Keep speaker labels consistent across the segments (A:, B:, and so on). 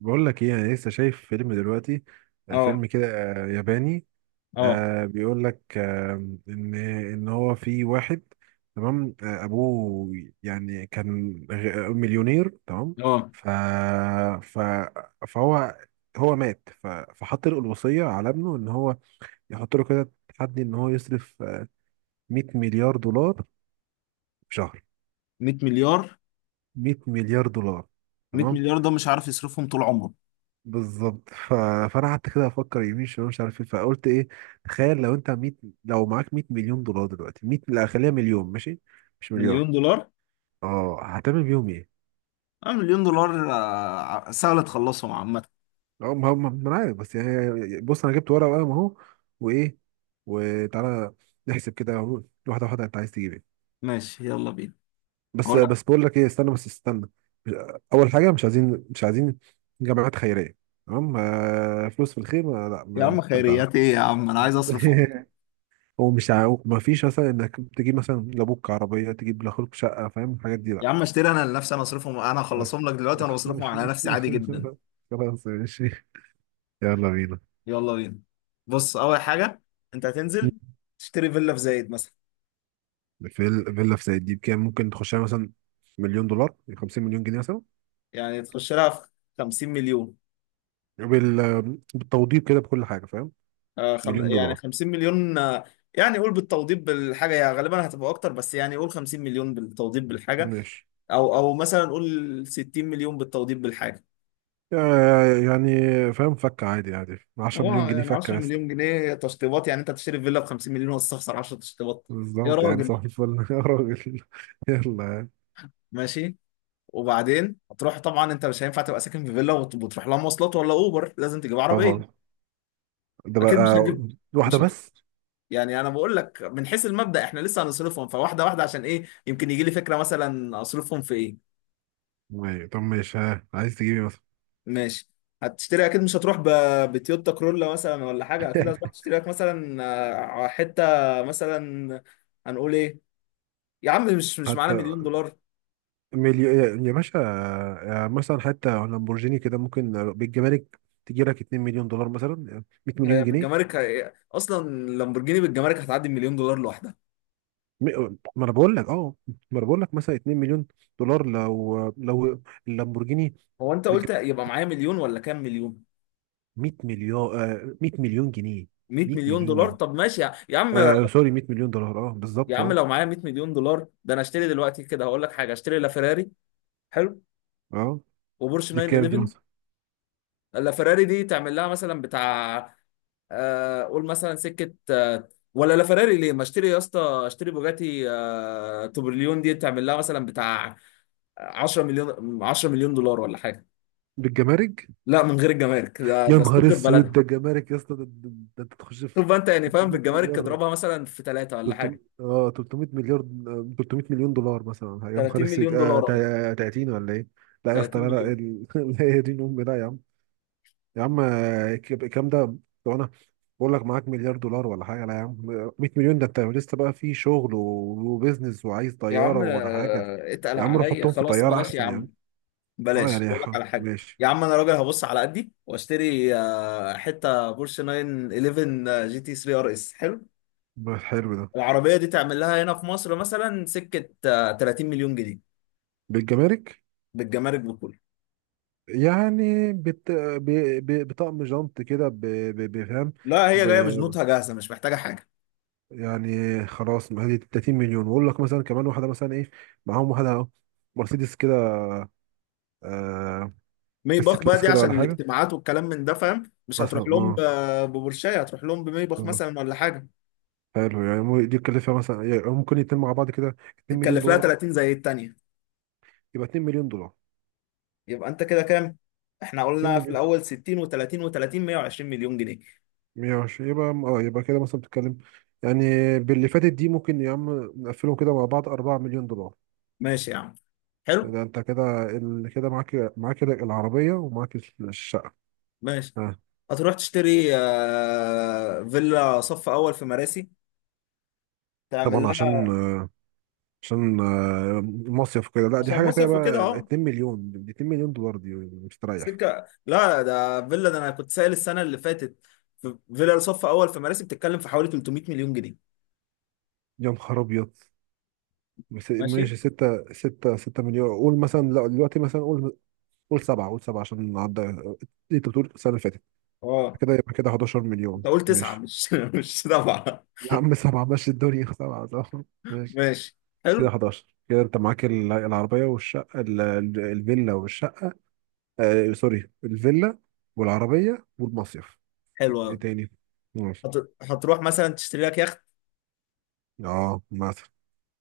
A: بقول لك ايه، انا لسه شايف فيلم دلوقتي. آه،
B: اه
A: فيلم كده، آه، ياباني.
B: اه
A: آه، بيقول لك ان ان هو في واحد، تمام، آه، ابوه يعني كان مليونير، تمام.
B: اه
A: ف ف فهو مات فحط له الوصية على ابنه ان هو يحط له كده تحدي ان هو يصرف 100 مليار دولار في شهر.
B: 100 مليار.
A: 100 مليار دولار،
B: 100
A: تمام.
B: مليار ده مش عارف يصرفهم طول عمره.
A: بالظبط. فانا قعدت كده افكر يمين شمال، مش عارف ايه، فقلت ايه؟ تخيل لو انت 100 لو معاك 100 مليون دولار دلوقتي. 100 لا خليها مليون، ماشي، مش مليار.
B: مليون دولار.
A: اه، هتعمل بيهم ايه؟
B: اه، مليون دولار سهل تخلصهم عامة.
A: اه، ما انا عارف، بس يعني بص، انا جبت ورقه وقلم اهو، وايه، وتعالى نحسب كده اهو، واحده واحده. انت عايز تجيب ايه؟
B: ماشي، يلا بينا.
A: بس
B: هقول لك.
A: بس بقول لك ايه، استنى. اول حاجه، مش عايزين جمعيات خيريه، تمام. آه، فلوس في الخير، لا،
B: يا عم،
A: ما
B: خيريات ايه يا عم؟ انا عايز اصرفهم.
A: هو مش عاو... ما فيش مثلا انك تجيب مثلا لابوك عربيه، تجيب لاخوك شقه، فاهم الحاجات دي؟
B: يا
A: لا.
B: عم اشتري انا لنفسي، انا اصرفهم، انا
A: بس
B: هخلصهم لك دلوقتي وانا بصرفهم على نفسي عادي جدا.
A: خلاص ماشي، يلا بينا.
B: يلا بينا. بص، اول حاجة انت هتنزل تشتري فيلا في زايد مثلا.
A: فيلا في سيد دي بكام ممكن تخشها؟ مثلا مليون دولار، 50 مليون جنيه مثلا.
B: يعني تخش لها في 50 مليون
A: بال... بالتوضيب كده، بكل حاجه، فاهم، مليون
B: يعني
A: دولار.
B: 50 مليون يعني قول بالتوضيب بالحاجه، يعني غالبا هتبقى اكتر، بس يعني قول 50 مليون بالتوضيب بالحاجه.
A: ماشي.
B: او مثلا قول 60 مليون بالتوضيب بالحاجه.
A: يعني فاهم، فكه عادي عادي. 10
B: هو
A: مليون جنيه
B: يعني
A: فكه
B: 10
A: يا اسطى.
B: مليون جنيه تشطيبات؟ يعني انت هتشتري فيلا ب 50 مليون وتستخسر 10 تشطيبات؟ يا
A: بالظبط، يعني
B: راجل.
A: صباح الفل. يا راجل، يلا.
B: ماشي. وبعدين هتروح طبعا، انت مش هينفع تبقى ساكن في فيلا وتروح لها مواصلات ولا اوبر، لازم تجيب
A: طبعا،
B: عربيه.
A: ده
B: اكيد مش
A: بقى
B: هتجيب.
A: واحده
B: مش هت...
A: بس.
B: يعني انا بقول لك من حيث المبدأ، احنا لسه هنصرفهم فواحده واحده عشان ايه، يمكن يجي لي فكره مثلا اصرفهم في ايه.
A: ماشي، طب ماشي، ها، عايز تجيبي مثلا.
B: ماشي. هتشتري، اكيد مش هتروح بتويوتا كرولا مثلا ولا حاجه، اكيد هتروح تشتري لك مثلا حته مثلا. هنقول ايه؟ يا عم، مش معانا
A: حتى
B: مليون دولار.
A: مليون، يا يا باشا، يا مثلا حتى لامبورجيني كده ممكن بالجمارك تجي لك 2 مليون دولار مثلا، 100 مليون
B: هي
A: جنيه.
B: بالجمارك اصلا لامبورجيني بالجمارك هتعدي المليون دولار لوحدها.
A: ما انا بقول لك اه، ما انا بقول لك مثلا 2 مليون دولار لو لو اللامبورجيني.
B: هو انت
A: بالج-
B: قلت يبقى معايا مليون ولا كام مليون؟
A: 100 مليون، آه، 100 مليون جنيه.
B: 100
A: 100
B: مليون
A: مليون
B: دولار؟
A: جنيه
B: طب ماشي يا عم.
A: آه سوري، 100 مليون دولار، اه
B: يا
A: بالظبط،
B: عم،
A: اه.
B: لو معايا 100 مليون دولار ده، انا اشتري دلوقتي كده، هقول لك حاجه، اشتري لا فيراري، حلو،
A: اه،
B: وبورش
A: دي بكام دي
B: 911.
A: مثلا؟
B: لا فيراري دي تعمل لها مثلا بتاع قول مثلا سكه ولا لا فراري ليه، ما اشتري يا اسطى، اشتري بوجاتي توبرليون، دي تعمل لها مثلا بتاع 10 مليون، 10 مليون دولار ولا حاجه.
A: بالجمارك.
B: لا، من غير الجمارك، ده
A: يا
B: ده ستوك
A: نهار
B: في
A: اسود،
B: بلدها.
A: ده جمارك يا اسطى، ده انت تخش في
B: شوف بقى انت، يعني فاهم،
A: 300
B: بالجمارك
A: مليار.
B: اضربها مثلا في ثلاثه ولا
A: 300
B: حاجه.
A: اه 300 مليار، 300 مليون دولار مثلا. يا نهار
B: 30
A: اسود،
B: مليون
A: آه،
B: دولار أهو.
A: 30، ولا ايه؟ لا يا اسطى،
B: 30
A: لا
B: مليون.
A: لا يا دين امي، لا يا عم. يا عم، آه، الكلام ده، طب انا بقول لك معاك مليار دولار ولا حاجه؟ لا يا عم، 100 مليون ده انت لسه بقى في شغل وبيزنس، وعايز
B: يا عم
A: طياره ولا حاجه.
B: اتقل
A: يا عم، روح
B: عليا،
A: حطهم في
B: خلاص
A: طياره
B: بلاش يا
A: احسن يا عم.
B: عم.
A: اه
B: بلاش
A: يعني
B: بقول لك على حاجه.
A: ماشي.
B: يا عم، انا راجل هبص على قدي واشتري حته بورش 911 جي تي 3 ار اس، حلو.
A: حلو ده،
B: العربية دي تعمل لها هنا في مصر مثلا سكة 30 مليون جنيه.
A: بالجمارك.
B: بالجمارك بكله.
A: يعني بطقم جنط كده، بفهم.
B: لا، هي
A: ب...
B: جاية بجنودها جاهزة مش محتاجة حاجة.
A: يعني خلاص، ما هذه 30 مليون. واقول لك مثلا كمان واحده مثلا ايه معاهم، واحده اهو، مرسيدس كده، آه... اس
B: ميباخ بقى
A: كلاس
B: دي
A: كده ولا
B: عشان
A: حاجه
B: الاجتماعات والكلام من ده، فاهم؟ مش
A: مثلا،
B: هتروح لهم
A: اه.
B: ببورشية، هتروح لهم بميباخ
A: بالظبط،
B: مثلا ولا حاجة.
A: حلو، يعني دي تكلفها مثلا، يعني ممكن يتم مع بعض كده 2 مليون
B: تتكلف لها
A: دولار مثلا.
B: 30 زي التانية.
A: يبقى 2 مليون دولار.
B: يبقى انت كده كام؟ احنا
A: 2
B: قلنا في
A: مليون،
B: الأول 60 و30 و30، 120 مليون جنيه.
A: 120 يبقى اه، يبقى كده مثلا بتتكلم، يعني باللي فاتت دي ممكن يا عم نقفلهم كده مع بعض 4 مليون دولار.
B: ماشي يا عم. حلو؟
A: ده انت كده كده معاك العربية ومعاك الشقة.
B: ماشي.
A: آه.
B: هتروح تشتري فيلا صف أول في مراسي، تعمل
A: طبعا،
B: لها.
A: عشان آه، مصيف كده، لا دي
B: عشان
A: حاجة كده
B: مصيف وكده
A: بقى.
B: اه.
A: 2 مليون دي، 2 مليون دولار دي، مستريح.
B: سكه، لا، ده فيلا، ده انا كنت سائل السنه اللي فاتت، في فيلا صف اول في مراسي بتتكلم في حوالي 300 مليون جنيه.
A: يا نهار أبيض.
B: ماشي.
A: ماشي 6. 6 مليون قول مثلا. لا دلوقتي مثلا قول، قول 7. عشان نعدي، انت بتقول السنة اللي فاتت،
B: اه.
A: كده يبقى كده 11
B: انت
A: مليون،
B: قلت تسعه
A: ماشي.
B: مش مش سبعه.
A: يا عم 7، ماشي الدنيا 7، ماشي.
B: ماشي.
A: كده
B: حلو.
A: 11 كده، انت معاك العربية والشقة، الفيلا والشقة، آه سوري، الفيلا والعربية والمصيف.
B: حلو
A: ايه
B: قوي.
A: تاني؟ ماشي.
B: هت... هتروح مثلا تشتري لك يخت
A: اه مثلا،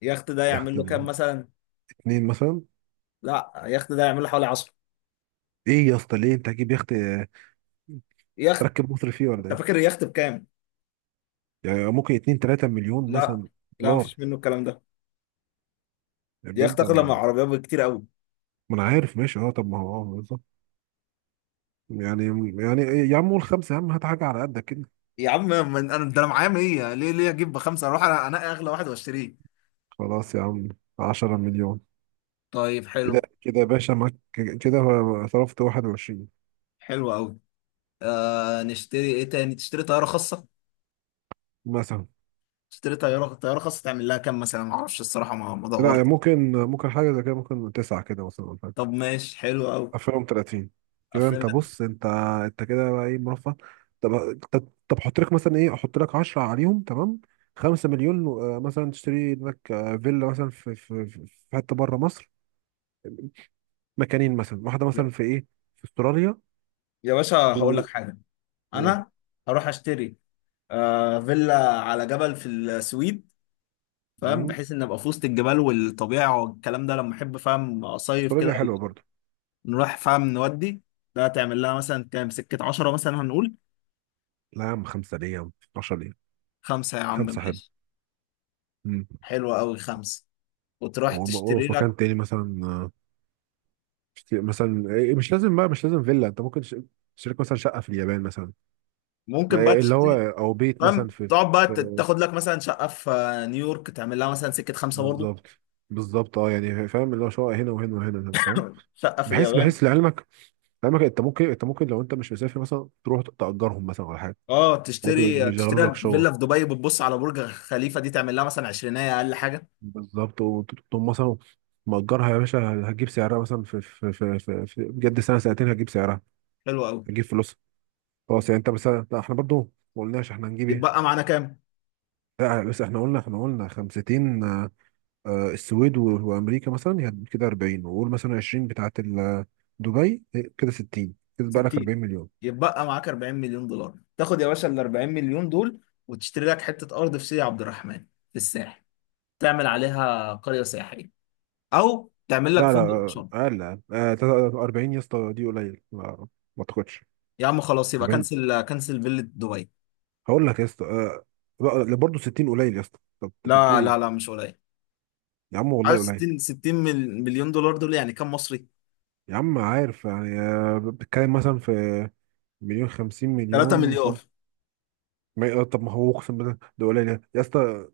B: يخت ده يعمل
A: يخت.
B: له كام مثلا
A: اتنين مثلا.
B: لا يخت ده يعمل له حوالي 10
A: ايه يا اسطى، ليه انت هتجيب يخت؟ آه،
B: يخت
A: تركب مصر فيه ولا
B: انت
A: ايه؟
B: فاكر اليخت بكام
A: يعني ممكن اتنين تلاتة مليون
B: لا
A: مثلا،
B: لا
A: دولار.
B: مفيش منه الكلام ده
A: يعني
B: يخت
A: بجد
B: اغلى من
A: انا،
B: العربيه بكتير قوي
A: ما انا عارف. ماشي، اه. طب ما هو اه بالظبط، يعني. يعني إيه، يا عم قول خمسة، يا عم هات حاجة على قدك كده.
B: يا عم من... انا ده انا معايا 100 ليه ليه اجيب بخمسه اروح انا انا اغلى واحد واشتريه
A: خلاص يا عم، عشرة مليون.
B: طيب
A: كده
B: حلو
A: كده يا باشا معاك كده صرفت واحد وعشرين.
B: حلو قوي آه نشتري ايه تاني؟ تشتري طيارة خاصة؟
A: مثلا،
B: تشتري طيارة خاصة، تعمل لها كام مثلا؟ ما اعرفش الصراحة، ما
A: لا
B: دورت.
A: ممكن، ممكن حاجة زي كده، ممكن تسعة كده مثلا.
B: طب ماشي، حلو قوي.
A: 2030 كده. انت
B: فيلا.
A: بص، انت انت كده بقى ايه، مرفه. طب طب حط لك مثلا ايه، احط لك 10 عليهم، تمام، 5 مليون. آه، مثلا تشتري لك آه، فيلا مثلا في حته بره مصر، مكانين مثلا، واحده
B: يا
A: مثلا في ايه، في استراليا،
B: يا باشا،
A: و...
B: هقول لك حاجة.
A: و...
B: انا هروح اشتري آه فيلا على جبل في السويد، فاهم؟
A: مم.
B: بحيث ان ابقى في وسط الجبال والطبيعه والكلام ده لما احب، فاهم، اصيف كده.
A: استراليا حلوه برضو.
B: نروح فاهم نودي. ده تعمل لها مثلا كام؟ سكه 10 مثلا هنقول.
A: لا يا عم خمسه، ليه يا عم 12 ليه؟
B: خمسة يا عم
A: خمسه حلو.
B: ماشي.
A: مم.
B: حلوه قوي خمسه. وتروح تشتري
A: وفي
B: لك.
A: مكان تاني مثلا، آه، مثلا إيه، مش لازم بقى، مش لازم فيلا، انت ممكن تشتري لك مثلا شقه في اليابان مثلا، ما
B: ممكن بقى.
A: هي اللي هو او بيت مثلا
B: تمام،
A: في.
B: تقعد بقى
A: في-
B: تاخد لك مثلا شقه في نيويورك، تعمل لها مثلا سكه خمسه برضه.
A: بالظبط، بالظبط، اه يعني فاهم، اللي هو شقق هنا وهنا وهنا، فاهم.
B: شقه في
A: بحيث
B: اليابان.
A: بحيث لعلمك، لعلمك انت ممكن، انت ممكن لو انت مش مسافر مثلا تروح تأجرهم مثلا ولا حاجه،
B: اه،
A: برضه
B: تشتري
A: يشغلوا لك
B: لك
A: شغل.
B: فيلا في دبي بتبص على برج خليفه، دي تعمل لها مثلا عشرينية اقل حاجه.
A: بالظبط. وتقوم مثلا مأجرها يا باشا، هتجيب سعرها مثلا في بجد سنه سنتين هتجيب سعرها،
B: حلو قوي.
A: هتجيب فلوسها. خلاص، يعني انت مثلا. لا احنا برضه ما قلناش احنا هنجيب ايه.
B: يتبقى معانا كام؟
A: لا بس احنا قلنا، 50، آه، السويد وامريكا مثلا، يعني كده 40، وقول مثلا 20 بتاعه دبي، كده 60، كده بقى لك
B: 60.
A: 40 مليون.
B: يتبقى معاك 40 مليون دولار. تاخد يا باشا ال 40 مليون دول وتشتري لك حته ارض في سيدي عبد الرحمن، في الساحل، تعمل عليها قريه سياحيه، او تعمل لك
A: لا لا،
B: فندق
A: آه،
B: شرم.
A: اقل، أقل. آه، 40 يا اسطى دي قليل، ما ما اعتقدش.
B: يا عم خلاص، يبقى
A: 40.
B: كنسل كنسل فيلا دبي.
A: هقول لك يا اسطى، آه، برضه 60 قليل يا اسطى، طب انت بتقول
B: لا لا لا،
A: ايه؟
B: مش قليل.
A: يا عم والله
B: عارف
A: قليل.
B: 60، مليون دولار دول يعني كام مصري؟
A: يا عم، عارف يعني آه، بتتكلم مثلا في مليون 50
B: 3
A: مليون،
B: مليار.
A: آه، طب ما هو اقسم بالله ده قليل يا اسطى.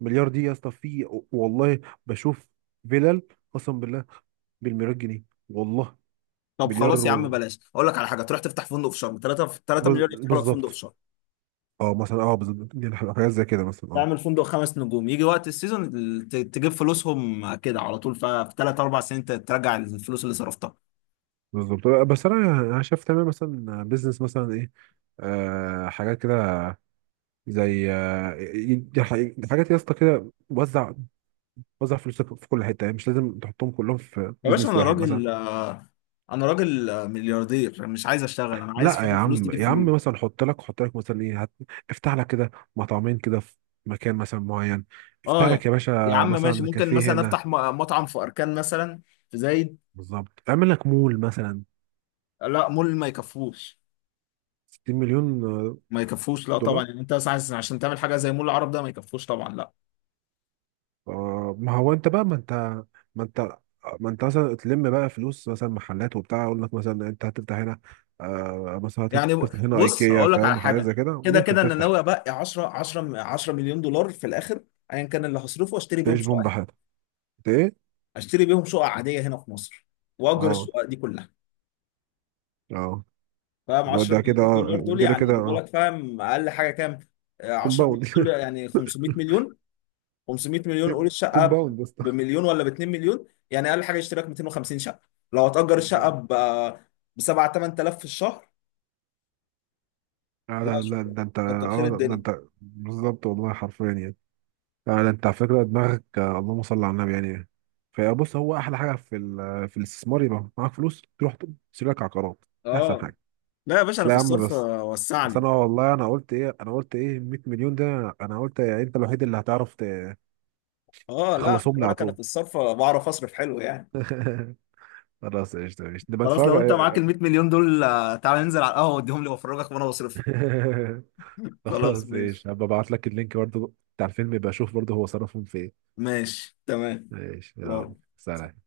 A: مليار دي يا اسطى، في والله، بشوف فيلل، قسم بالله، بالمليار جنيه والله.
B: طب
A: مليار
B: خلاص يا عم، بلاش اقول لك على حاجه، تروح تفتح فندق في شرم 3، مليار يفتحوا لك فندق في
A: بالظبط.
B: شرم.
A: اه مثلا، اه بالظبط، دي حاجات زي كده مثلا، اه
B: تعمل فندق خمس نجوم، يجي وقت السيزون تجيب فلوسهم كده على طول، ففي 3 4 سنين ترجع الفلوس اللي صرفتها.
A: بالظبط. بس انا انا شايف تمام، مثلا بيزنس مثلا ايه، آه حاجات كده، زي آه حاجات يا اسطى كده. وزع، وزع فلوسك في كل حته، يعني مش لازم تحطهم كلهم في
B: يا باشا،
A: بيزنس واحد مثلا.
B: انا راجل ملياردير مش عايز اشتغل، انا عايز
A: لا يا
B: فاهم فلوس
A: عم،
B: تجيب
A: يا عم
B: فلوس.
A: مثلا حط لك، حط لك مثلا ايه، افتح لك كده مطعمين كده في مكان مثلا معين، افتح
B: اه يا
A: لك يا
B: يا
A: باشا
B: عم ماشي،
A: مثلا
B: ممكن
A: كافيه
B: مثلا
A: هنا.
B: افتح مطعم في اركان مثلا في زايد.
A: بالظبط، اعمل لك مول مثلا.
B: لا مول ما يكفوش.
A: 60 مليون
B: ما يكفوش لا طبعا،
A: دولار.
B: يعني انت عشان تعمل حاجه زي مول العرب ده ما يكفوش طبعا، لا.
A: آه ما هو انت بقى، ما انت ما انت مثلا تلم بقى فلوس مثلا، محلات وبتاع، اقول لك مثلا انت هتفتح هنا آه مثلا،
B: يعني
A: هتفتح هنا
B: بص
A: ايكيا،
B: هقول لك على
A: فاهم حاجه
B: حاجه،
A: زي كده
B: كده
A: ممكن
B: كده انا ناوي
A: تفتح.
B: ابقى 10 مليون دولار في الاخر ايا كان اللي هصرفه. اشتري بيهم
A: تعيش
B: شقه
A: بوم
B: هنا.
A: بحالك انت. ايه؟
B: اشتري بيهم شقه عاديه هنا في مصر، واجر
A: اه،
B: الشقه دي كلها.
A: اه،
B: فاهم،
A: والله
B: 10
A: ده كده
B: مليون دولار
A: آه،
B: دول
A: كده
B: يعني
A: كده
B: يجيبوا
A: اه،
B: لك فاهم اقل حاجه كام؟ 10
A: كومباوند.
B: مليون دول يعني 500 مليون. قول الشقه
A: كومباوند بس.
B: بمليون ولا ب 2 مليون، يعني اقل حاجه يشتري لك 250 شقه. لو هتأجر الشقه ب 7 8,000 في الشهر.
A: لا
B: لا
A: لا لا،
B: شكرا،
A: ده انت
B: كتر خير
A: اه، ده
B: الدنيا.
A: انت بالظبط والله حرفيا يعني. لا ده انت على فكره دماغك، آه، اللهم صل على النبي يعني. فبص، هو احلى حاجه في في الاستثمار، يبقى معاك فلوس تروح تشتري لك عقارات، دي احسن
B: اه
A: حاجه.
B: لا يا باشا،
A: بس،
B: انا
A: لا
B: في
A: يا عم
B: الصرف
A: بس، بس
B: وسعني.
A: انا والله انا قلت ايه، انا قلت ايه، 100 مليون، ده انا قلت يعني انت الوحيد اللي هتعرف
B: اه لا، خلي
A: تخلصهم لي على
B: بالك، انا في
A: طول.
B: الصرف بعرف اصرف حلو يعني.
A: خلاص، ايش ده، ايش نبقى
B: خلاص، لو انت معاك
A: نتفاجئ.
B: ال 100 مليون دول تعال ننزل على القهوه واديهم لي وافرجك وانا بصرفهم. خلاص
A: خلاص،
B: ماشي.
A: ايش، هبقى ابعت لك اللينك برضه بتاع الفيلم، يبقى شوف برضه هو صرفهم في إيه.
B: ماشي تمام.
A: ماشي،
B: واو.
A: يلا، سلام.